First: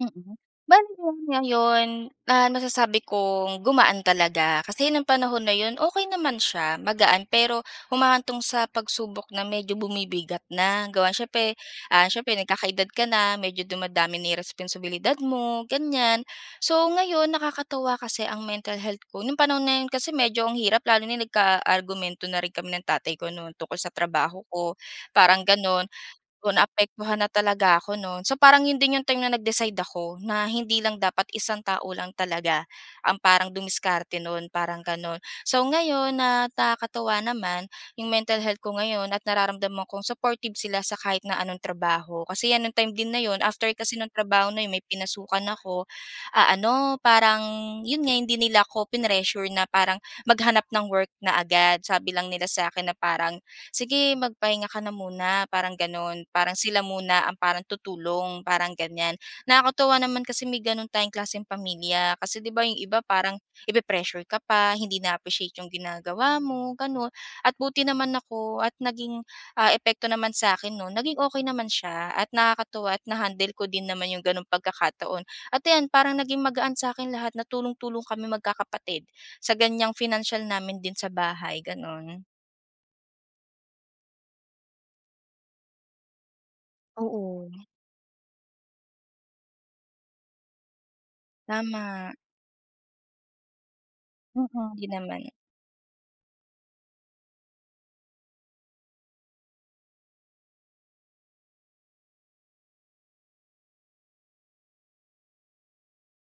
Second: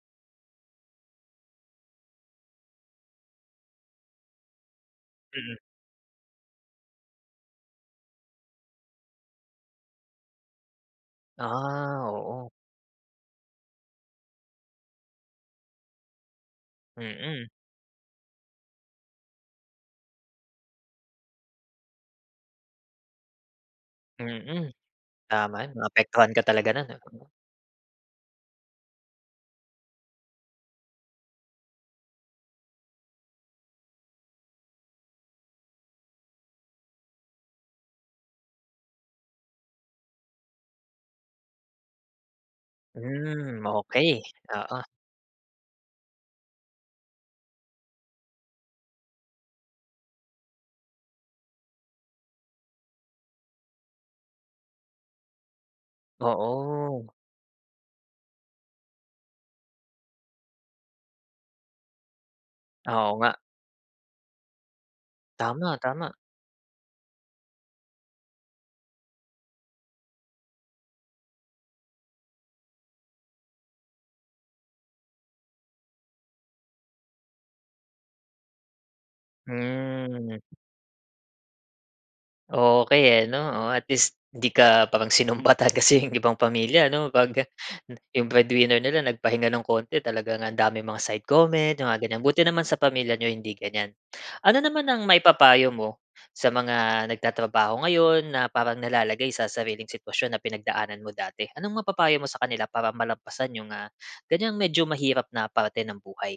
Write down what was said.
Mm. Bale ngayon, ah, nasasabi kong gumaan talaga kasi ng panahon na Mm. 'yon okey naman siya magaan pero humahantong sa pagsubok na medyo bumibigat na, gawa siyempre, Ah, ah, siyempre oo. nagkakaedad ka na medyo dumadami na yung responsibilidad mo gan'yan. So, ngayon Mm. nakakatuwa kasi ang mental health ko nung panahon na yun kasi medyo ang hirap lalo na yun nagkaargumento na rin kami ng tatay ko no'n tungkol sa trabaho Mm, ko parang tama 'yon gano'n maapektuhan ka kung talaga no'n naapektuhan 'no. na talaga ako no'n. So, parang 'yon din yung time na nag-decide ako na hindi lang dapat isang tao lang talaga ang parang dumiskarte no'n parang gano'n. So, ngayon na nakakatuwa naman yung mental health ko ngayon at nararamdam kong supportive sila sa kahit na anong trabaho, kasi 'yan nung time din na 'yon Hmm, after kasi nung okey trabaho na yon oo. may pinasukan ako, ah, ano parang yun nga hindi nila ako prinessure na parang maghanap ng work na agad. Sabi lang nila sa'kin na parang sige magpahinga ka na muna parang gano'n, parang sila Oo. muna ang parang tutulong parang gan'yan. Nakakatuwa naman kasi may gano'n tayong klaseng pamilya kasi di ba yung iba Oo, nga. parang ipi-pressure ka pa hindi na-appreciate yung Tama, tama. ginagawa mo gano'n. At buti naman ako at naging, ah, epekto naman sa'kin nun naging okey naman siya at nakakatuwa at na-handle ko din naman yung gano'ng pagkakataon. At ayan, parang naging magaan sa'kin lahat na tulong-tulong kami magkakapatid sa gan'yang Hmm. financial namin din sa bahay gano'n. Okey, eh, 'no, oh, at least di ka parang sinumbatan kasi yung ibang pamilya 'no pag Oo. yung breadwinner nila nagpahinga ng konti talagang ang daming mga side comment mga Tama. gan'yan. Buti naman sa pamilya niyo hindi gan'yan. Ano Mm, naman di ang naman. maipapayo mo sa mga nagtatrabaho ngayon na parang nalalagay sa sariling sitwasyon na pinagdaanan mo dati. Anong mapapayo mo sa kanila para malampasan yung, ah, gan'yang medyo mahirap na parte ng buhay?